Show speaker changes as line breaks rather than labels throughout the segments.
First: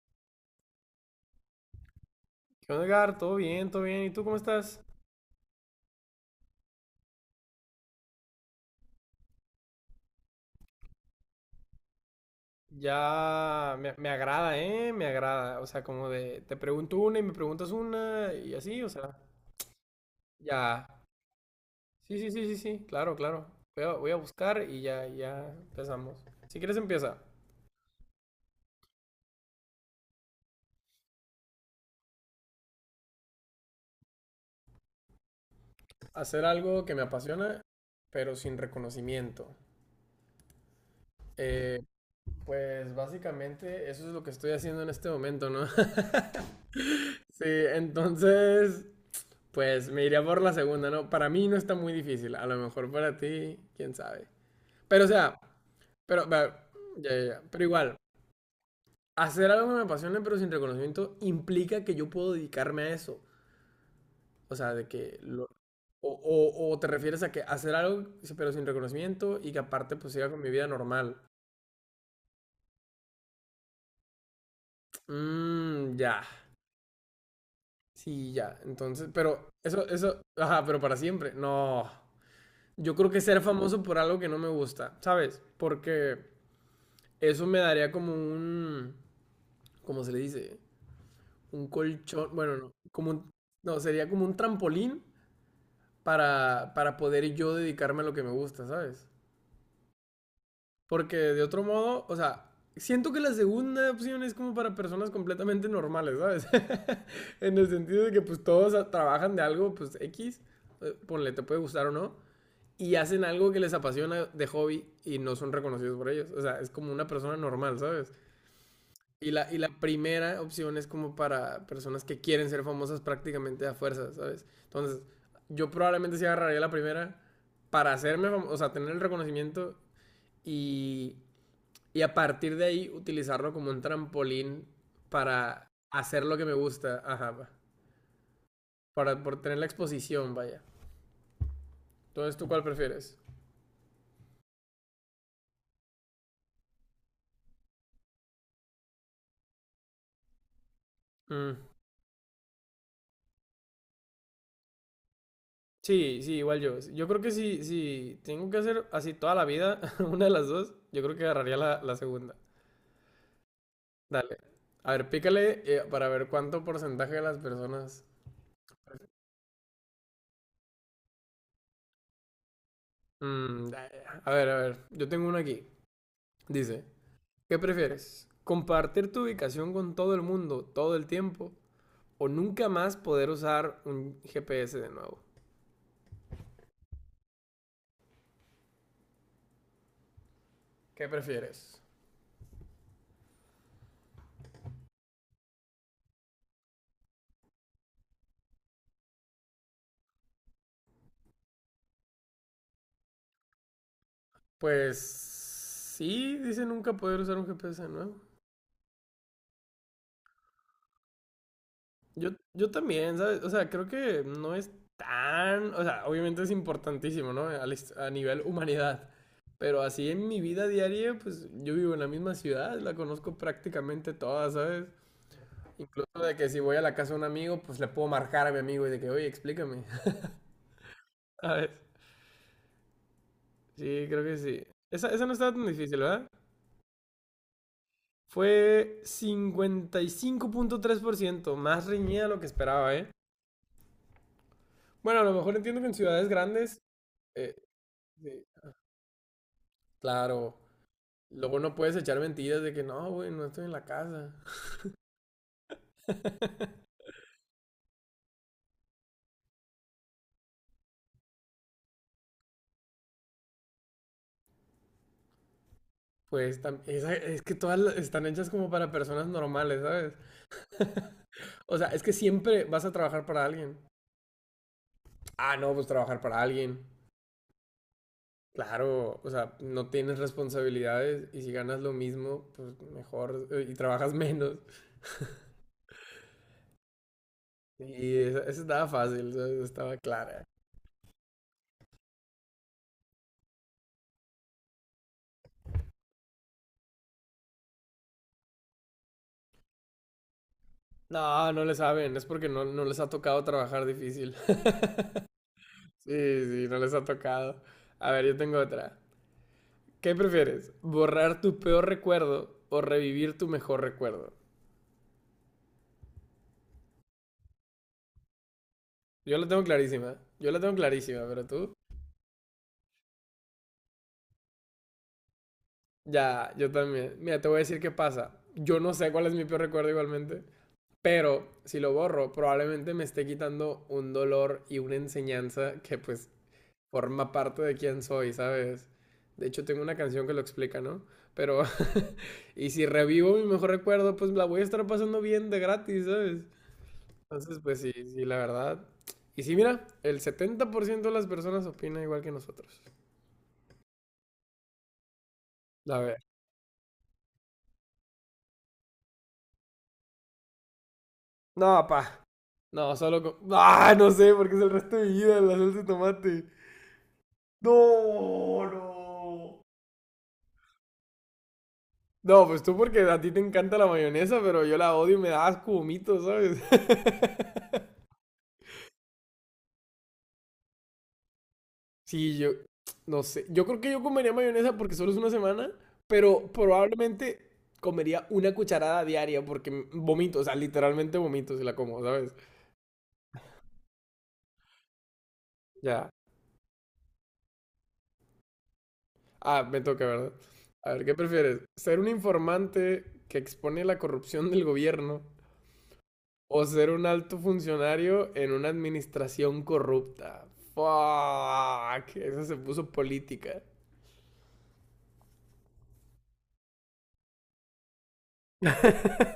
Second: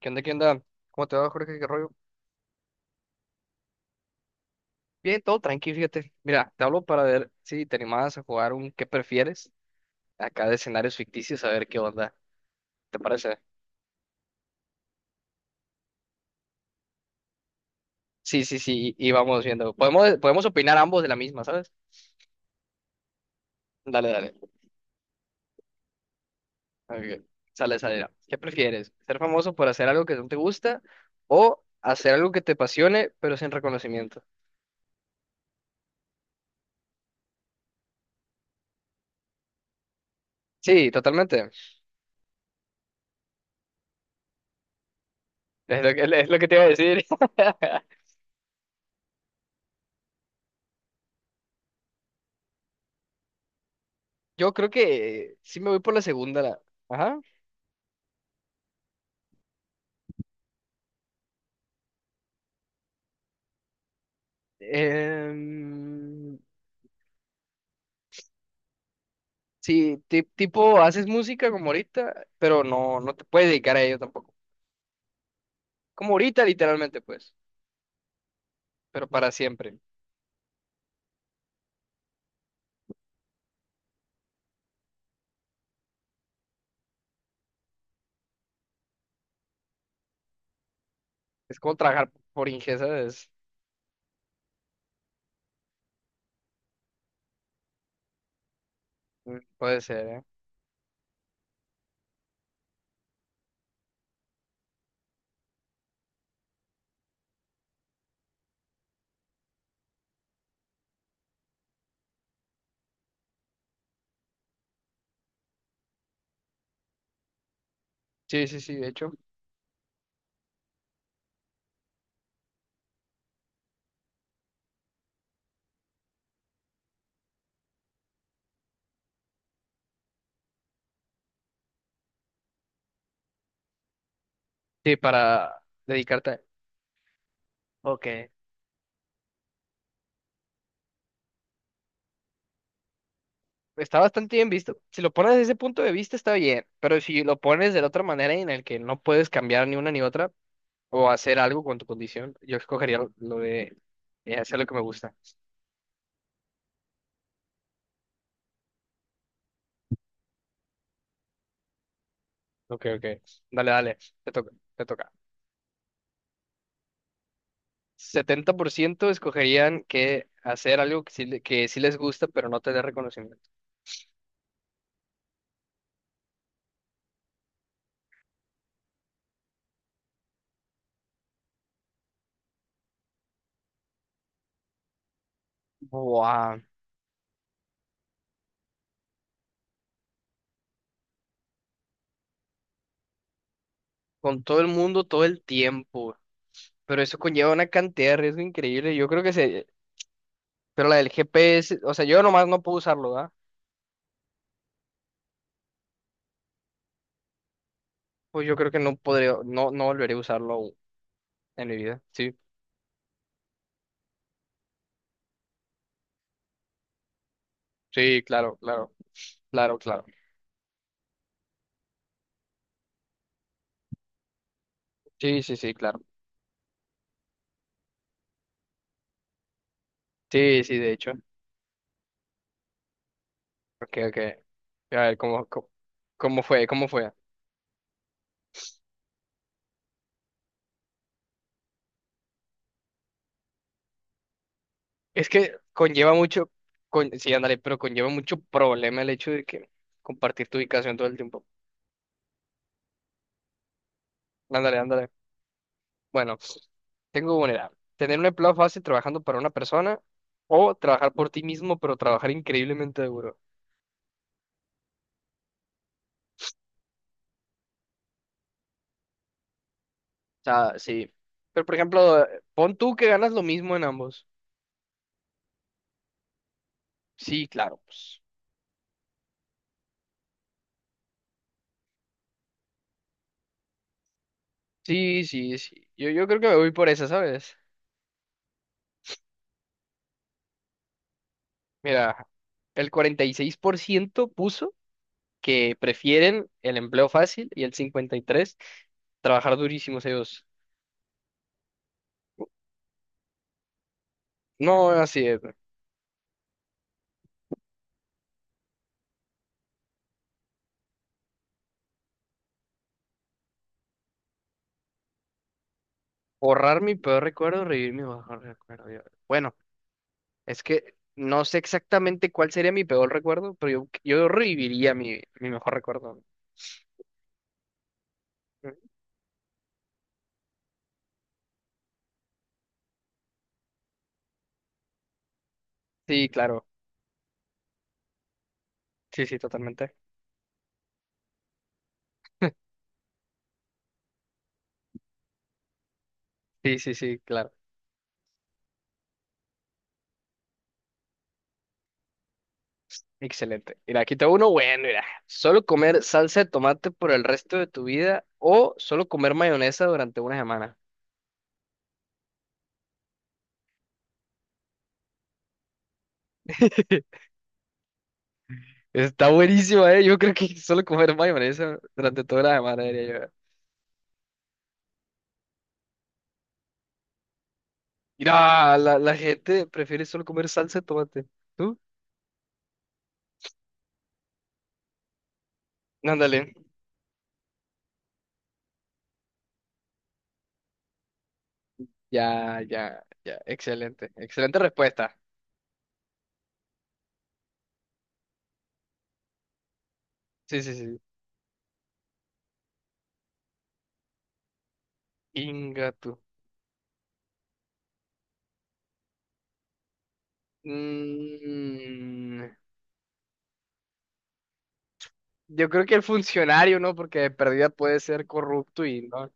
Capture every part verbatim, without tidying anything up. ¿Qué onda, qué onda? ¿Cómo te va, Jorge? ¿Qué rollo?
¿Qué onda, Edgar? ¿Todo bien? ¿Todo bien? ¿Y tú cómo estás?
Bien, todo tranquilo, fíjate. Mira, te hablo para ver si te animabas a jugar un ¿qué prefieres? Acá de escenarios ficticios, a ver qué onda. ¿Te parece?
Ya me, me agrada, ¿eh? Me agrada. O sea, como de te pregunto una y me preguntas una
Sí,
y
sí,
así, o
sí, y y
sea,
vamos viendo. Podemos, podemos opinar
ya.
ambos de la misma, ¿sabes?
Sí, sí, sí, sí, sí, claro, claro. Voy a,
Dale,
voy a
dale.
buscar y ya, ya empezamos. Si quieres empieza.
Ok. Sale, sale. Ya. ¿Qué prefieres? ¿Ser famoso por hacer algo que no te gusta o hacer algo que te apasione, pero sin reconocimiento?
Hacer algo que me apasiona, pero sin reconocimiento.
Sí, totalmente.
Eh, pues básicamente eso es lo que estoy haciendo en este momento, ¿no?
Es lo que, es lo que te iba a decir.
Sí, entonces, pues me iría por la segunda, ¿no? Para mí no está muy difícil. A lo mejor para ti, quién sabe.
Yo creo
Pero, o
que
sea,
sí me voy por la
pero,
segunda.
pero,
la-
ya,
Ajá.
ya, ya. Pero igual, hacer algo que me apasione pero sin reconocimiento implica que yo puedo dedicarme a eso. O sea, de que lo. O,
Em,
o- o te refieres a que hacer algo pero sin reconocimiento y que aparte
sí,
pues
ti-
siga con mi vida
tipo, haces
normal.
música como ahorita, pero no, no te puedes dedicar a ello tampoco.
Mmm,
Como
ya.
ahorita, literalmente, pues,
Sí, ya.
pero
Entonces,
para
pero
siempre.
eso, eso, ajá, pero para siempre. No. Yo creo que ser famoso por algo que no me gusta, ¿sabes? Porque eso me daría como un, ¿cómo se le dice?
Es
Un
como trabajar
colchón,
por
bueno, no,
ingesa,
como
es,
un, no, sería como un trampolín para, para poder yo dedicarme a lo que me gusta, ¿sabes?
mm, puede ser, ¿eh?
Porque de otro modo, o sea, siento que la segunda opción es como para personas completamente normales, ¿sabes? En el sentido de que pues todos a- trabajan de algo, pues X, eh, ponle, te puede gustar o no, y hacen algo que les apasiona de hobby y no son reconocidos por ellos. O sea, es como una persona normal, ¿sabes?
Sí, sí, sí, de hecho.
Y la, y la primera opción es como para personas que quieren ser famosas prácticamente a fuerza, ¿sabes? Entonces, yo probablemente sí agarraría la primera para hacerme famoso, o sea, tener el reconocimiento y, y a partir de ahí utilizarlo como un trampolín
Sí, para
para hacer
dedicarte
lo
a...
que me gusta, ajá,
Ok.
para, por tener la exposición, vaya. Entonces, ¿tú cuál prefieres?
Está bastante bien visto. Si lo pones desde ese punto de vista, está bien, pero si lo pones de la otra manera en el que no puedes cambiar ni una ni otra o hacer
Mm.
algo con tu condición, yo escogería lo lo de eh, hacer lo que me gusta.
Sí, sí, igual yo. Yo creo que si, si tengo que hacer así toda la vida, una de las dos, yo creo que agarraría la, la segunda.
Ok, ok. Dale, dale. Te
Dale.
toca, te
A ver,
toca.
pícale, eh, para ver cuánto porcentaje de las personas.
Setenta por ciento escogerían que hacer algo que sí, le- que sí les gusta, pero no tener reconocimiento.
Mm, da- a ver, a ver. Yo tengo uno aquí. Dice: ¿Qué prefieres? ¿Compartir tu ubicación con todo el mundo todo el tiempo? ¿O nunca más poder usar un G P S de nuevo?
Buah.
¿Qué prefieres?
Con todo el mundo, todo el tiempo. Pero eso conlleva una cantidad de riesgo increíble. Yo creo que se... Pero la del G P S, o sea, yo nomás no puedo usarlo, ¿verdad?
Pues. Sí, dice nunca poder usar un G P S de nuevo.
Pues yo creo que no podría, no, no volveré a usarlo aún en mi vida.
Yo,
Sí,
yo también, ¿sabes? O sea, creo que no es tan, o sea, obviamente es importantísimo, ¿no? Al est- A,
sí,
nivel
claro, claro,
humanidad.
claro,
Pero
claro.
así en mi vida diaria, pues yo vivo en la misma ciudad, la conozco prácticamente toda, ¿sabes?
Sí, sí, sí, claro.
Incluso de que si voy a la casa de un amigo, pues le puedo marcar a mi amigo y de que, oye, explícame,
Sí, sí, de hecho.
¿sabes?
Ok,
Sí,
ok.
creo que sí.
A
Esa,
ver,
esa no
¿cómo,
estaba tan
cómo,
difícil, ¿verdad?
cómo fue? ¿Cómo fue?
Fue cincuenta y cinco punto tres por ciento más reñida de lo que esperaba, ¿eh? Bueno, a
Es
lo
que
mejor entiendo que en
conlleva
ciudades
mucho,
grandes,
con, sí,
eh,
ándale, pero conlleva mucho
sí,
problema el hecho de que compartir tu
claro.
ubicación todo el tiempo.
Luego no puedes echar mentiras de que no, güey, no estoy en la casa.
Ándale, ándale. Bueno, tengo una edad. Tener un empleo fácil trabajando para una persona o trabajar por ti mismo, pero trabajar increíblemente duro. O
Pues tam- esa- es que todas la- están hechas como para personas normales, ¿sabes?
sea, sí. Pero, por
O sea, es que
ejemplo, eh,
siempre
pon
vas a
tú que
trabajar
ganas lo
para
mismo
alguien.
en ambos.
Ah, no, pues trabajar para alguien.
Sí, claro, pues.
Claro, o sea, no tienes responsabilidades y si ganas lo mismo, pues mejor, eh, y trabajas menos.
Sí, sí, sí. Yo, yo creo que me voy por esa, ¿sabes?
Y esa, esa estaba fácil, ¿sabes? Estaba clara.
Mira, el cuarenta y seis por ciento puso que prefieren el empleo fácil y el cincuenta y tres trabajar durísimos ellos.
No, no le saben, es porque no, no les ha tocado trabajar difícil.
No, así es.
Sí, sí, no les ha tocado. A ver, yo tengo otra. ¿Qué prefieres? ¿Borrar tu peor recuerdo o revivir tu mejor recuerdo?
Borrar mi peor recuerdo, revivir mi mejor recuerdo. Yo-
Yo la
Bueno,
tengo clarísima. Yo la
es
tengo
que
clarísima,
no
pero
sé
tú.
exactamente cuál sería mi peor recuerdo, pero yo, yo reviviría mi, mi mejor recuerdo.
Ya, yo también. Mira, te voy a decir qué pasa. Yo no sé cuál es mi peor recuerdo igualmente. Pero si lo borro, probablemente me esté quitando un dolor y una enseñanza que
Sí,
pues
claro.
forma parte de quién soy, ¿sabes?
Sí, sí,
De hecho, tengo
totalmente.
una canción que lo explica, ¿no? Pero, y si revivo mi mejor recuerdo, pues la voy a estar pasando bien de gratis, ¿sabes?
Sí, sí, sí, claro.
Entonces, pues sí, sí, la verdad. Y sí, mira, el setenta por ciento de las personas opina igual que nosotros.
Excelente. Mira, aquí tengo uno bueno, mira. Solo
A
comer
ver.
salsa de tomate por el resto de tu vida o solo comer mayonesa durante una semana.
No, pa. No, solo con. Ah, no sé, porque es el resto de mi vida la salsa de tomate. No,
Está
no.
buenísima, ¿eh? Yo creo que solo comer mayonesa durante toda
No,
la
pues tú
semana,
porque
diría
a
yo.
ti te encanta la mayonesa, pero yo la odio y me da asco, vomito, ¿sabes?
Mira, la, la gente prefiere solo comer salsa de tomate. ¿Tú?
Sí, yo no sé. Yo creo que yo comería mayonesa porque solo es una semana,
Ándale.
pero probablemente comería una cucharada diaria porque m- vomito, o sea, literalmente vomito si la como, ¿sabes?
Ya, ya, ya. Excelente. Excelente respuesta.
Ya. Ah, me toca, ¿verdad?
Sí, sí,
A
sí.
ver, ¿qué prefieres? ¿Ser un informante que expone la corrupción del gobierno
Inga tú.
o ser un alto funcionario en una administración corrupta? Fuck, esa
Mm,
se puso política.
yo creo que el funcionario, ¿no? Porque de perdida puede ser corrupto y no.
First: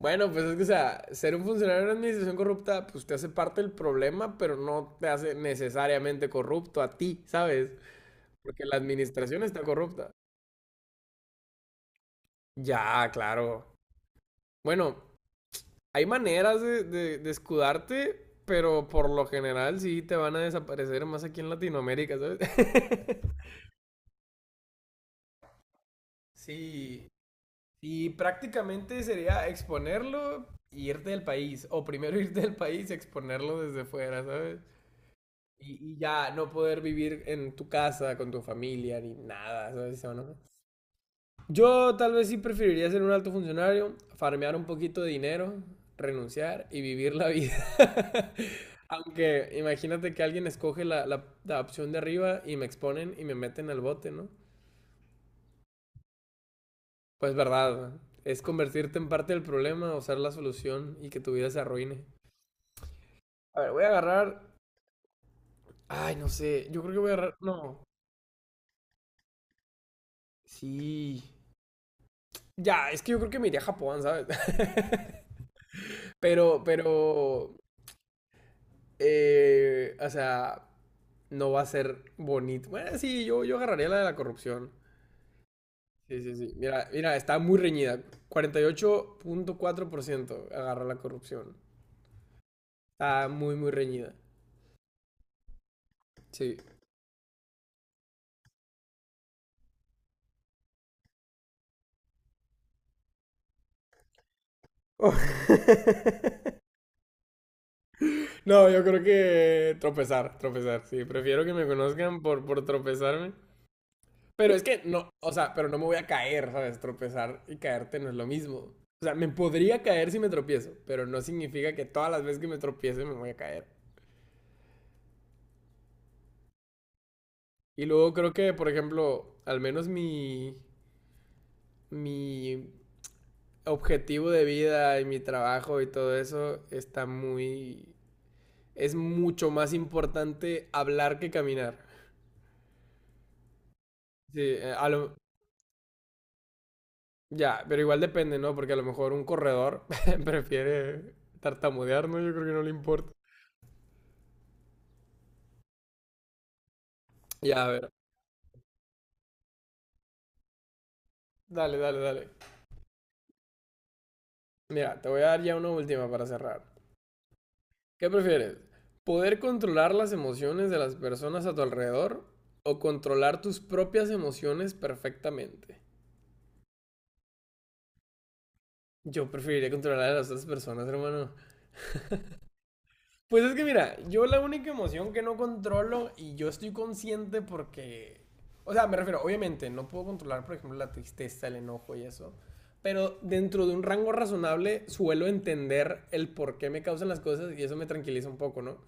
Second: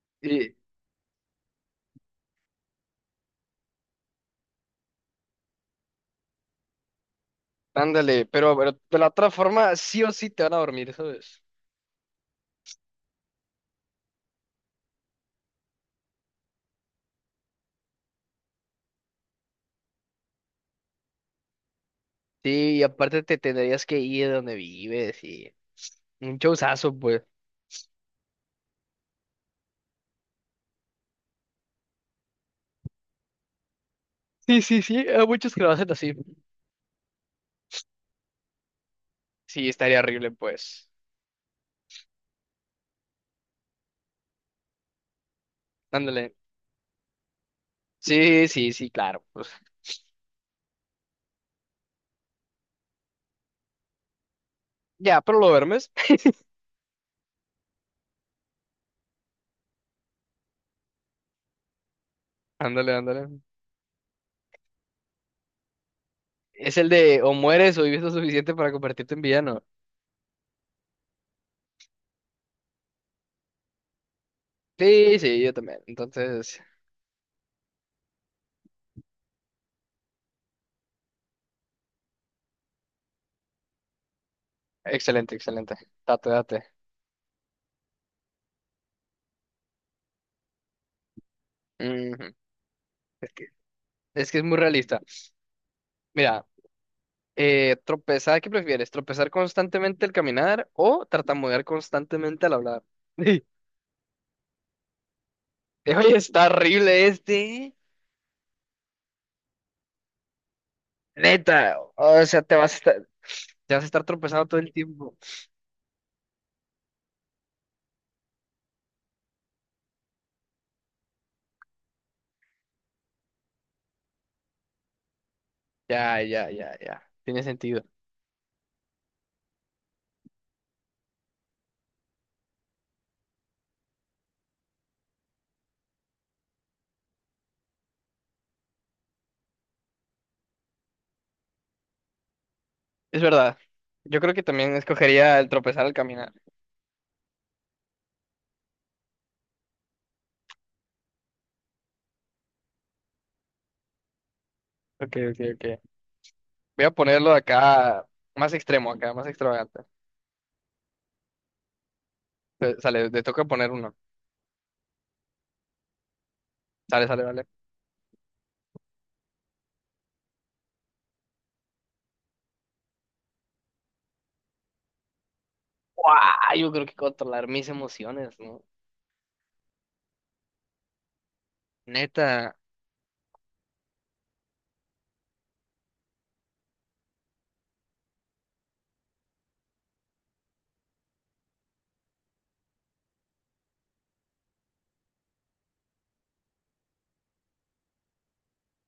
Bueno, pues
Y
es que, o sea, ser un funcionario en una administración corrupta, pues te hace parte del problema, pero no te hace necesariamente corrupto a ti, ¿sabes?
ándale, pero,
Porque la
pero de la otra
administración está
forma, sí
corrupta.
o sí te van a dormir, ¿sabes?
Ya, claro. Bueno, hay maneras de, de, de escudarte, pero por lo general sí te van a desaparecer más aquí en Latinoamérica, ¿sabes?
Sí, y aparte te tendrías que ir de donde vives y un showzazo,
Sí.
pues.
Y prácticamente sería exponerlo y irte del país. O primero irte del país y exponerlo desde fuera, ¿sabes?
Sí, sí, sí, hay muchos que lo hacen
Y, y
así.
ya no poder vivir en tu casa, con tu familia, ni
Sí,
nada,
estaría
¿sabes? ¿O
horrible,
no?
pues.
Yo tal vez sí preferiría ser un alto funcionario, farmear un poquito de dinero,
Ándale.
renunciar y vivir la vida.
Sí, sí, sí, claro, pues.
Aunque imagínate que alguien escoge la, la- la opción de arriba y me exponen y me meten al bote, ¿no?
Ya, pero lo duermes.
Pues verdad, es convertirte en parte del problema o ser la solución y que tu vida se arruine.
Ándale, ándale.
A ver, voy a agarrar. Ay, no sé,
Es
yo
el
creo que voy a
de o
agarrar.
mueres o
No,
vives lo suficiente para convertirte en villano.
sí. Ya, es que yo creo que me iría a Japón, ¿sabes?
Sí, sí, yo también. Entonces,
Pero, pero, eh, o sea, no va a ser bonito. Bueno, sí, yo, yo agarraría la de la corrupción.
excelente, excelente.
Sí,
Date,
sí, sí.
date.
Mira, mira, está muy reñida. Cuarenta y ocho punto cuatro por ciento agarra la corrupción.
Ujú.
Está
Es que,
muy, muy reñida.
es que es muy realista. Mira,
Sí.
eh, tropezar, ¿qué prefieres? ¿Tropezar constantemente al caminar o tartamudear constantemente al hablar? Oye, está horrible este.
No, yo creo que tropezar, tropezar. Sí, prefiero que
Neta,
me conozcan
o sea,
por,
te
por
vas a estar.
tropezarme.
Te vas a estar tropezando
Pero
todo
es
el
que no,
tiempo.
o sea, pero no me voy a caer, ¿sabes? Tropezar y caerte no es lo mismo. O sea, me podría caer si me tropiezo, pero no significa que todas las veces que me tropiece me voy a caer.
Ya, ya, ya, ya. Tiene sentido.
Y luego creo que, por ejemplo, al menos mi, mi objetivo de vida y mi trabajo y todo eso está muy. Es mucho más importante hablar que caminar.
Es verdad. Yo creo
Sí,
que también
eh, a lo,
escogería el tropezar al caminar.
ya, pero igual depende, ¿no? Porque a lo mejor un corredor prefiere tartamudear, ¿no? Yo creo que no le importa.
Ok, ok, ok. Voy a ponerlo
Ya,
acá más extremo, acá más extravagante.
dale, dale, dale.
Eh, Sale, te toca poner uno.
Mira, te voy a dar ya una última para cerrar.
Sale, sale, vale.
¿Qué prefieres? ¿Poder controlar las emociones de las personas a tu alrededor o controlar tus propias emociones perfectamente?
¡Guau! Yo creo que controlar mis emociones, ¿no?
Yo preferiría controlar a las otras personas, hermano.
Neta.
Pues es que mira, yo la única emoción que no controlo y yo estoy consciente porque. O sea, me refiero, obviamente, no puedo controlar, por ejemplo, la tristeza, el enojo y eso. Pero dentro de un rango razonable suelo entender el por qué me causan las cosas y eso me tranquiliza un poco, ¿no?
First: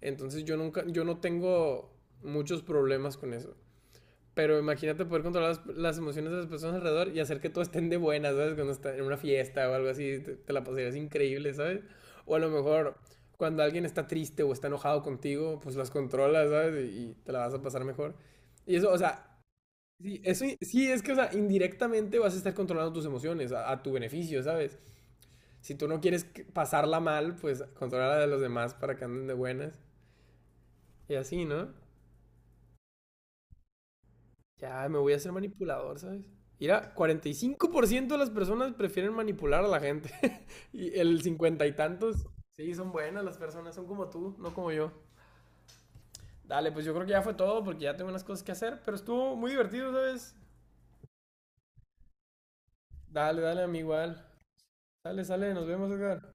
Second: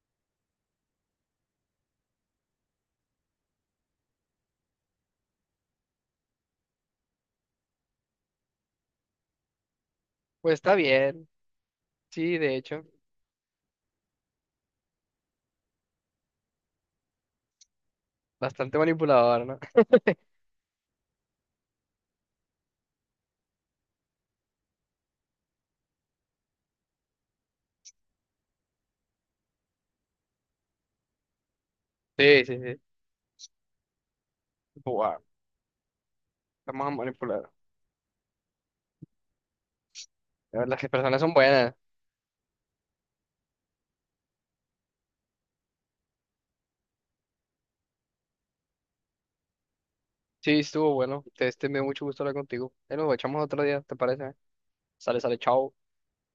Entonces yo nunca, yo no tengo muchos problemas con eso. Pero imagínate poder controlar las, las emociones de las personas alrededor y hacer que todos estén de buenas, ¿sabes? Cuando estás en una fiesta o algo así, te, te
Pues
la
está
pasarías
bien.
increíble, ¿sabes? O
Sí,
a lo
de hecho.
mejor cuando alguien está triste o está enojado contigo, pues las controlas, ¿sabes? Y, y te la vas a pasar mejor. Y
Bastante
eso, o sea,
manipulador, ¿no?
sí, eso, i- sí, es que, o sea, indirectamente vas a estar controlando tus emociones a, a tu beneficio, ¿sabes? Si tú no quieres que- pasarla mal, pues controla la de los demás para que anden de buenas. Y así, ¿no?
Sí, sí, sí.
Ya, me voy a
Wow,
hacer manipulador, ¿sabes?
estamos a
Mira,
manipular.
cuarenta y cinco por ciento de las personas prefieren manipular a la gente.
A ver, las
Y
personas
el
son
cincuenta
buenas.
y tantos, sí, son buenas las personas, son como tú, no como yo. Dale, pues yo creo que ya fue todo porque ya tengo unas cosas que hacer, pero estuvo muy divertido, ¿sabes?
Sí, estuvo bueno. Te, Este me dio mucho gusto hablar contigo. Ahí nos
Dale,
echamos otro
dale, a mí
día, ¿te
igual.
parece? Sale,
Sale,
sale,
sale, nos
chao.
vemos, Edgar.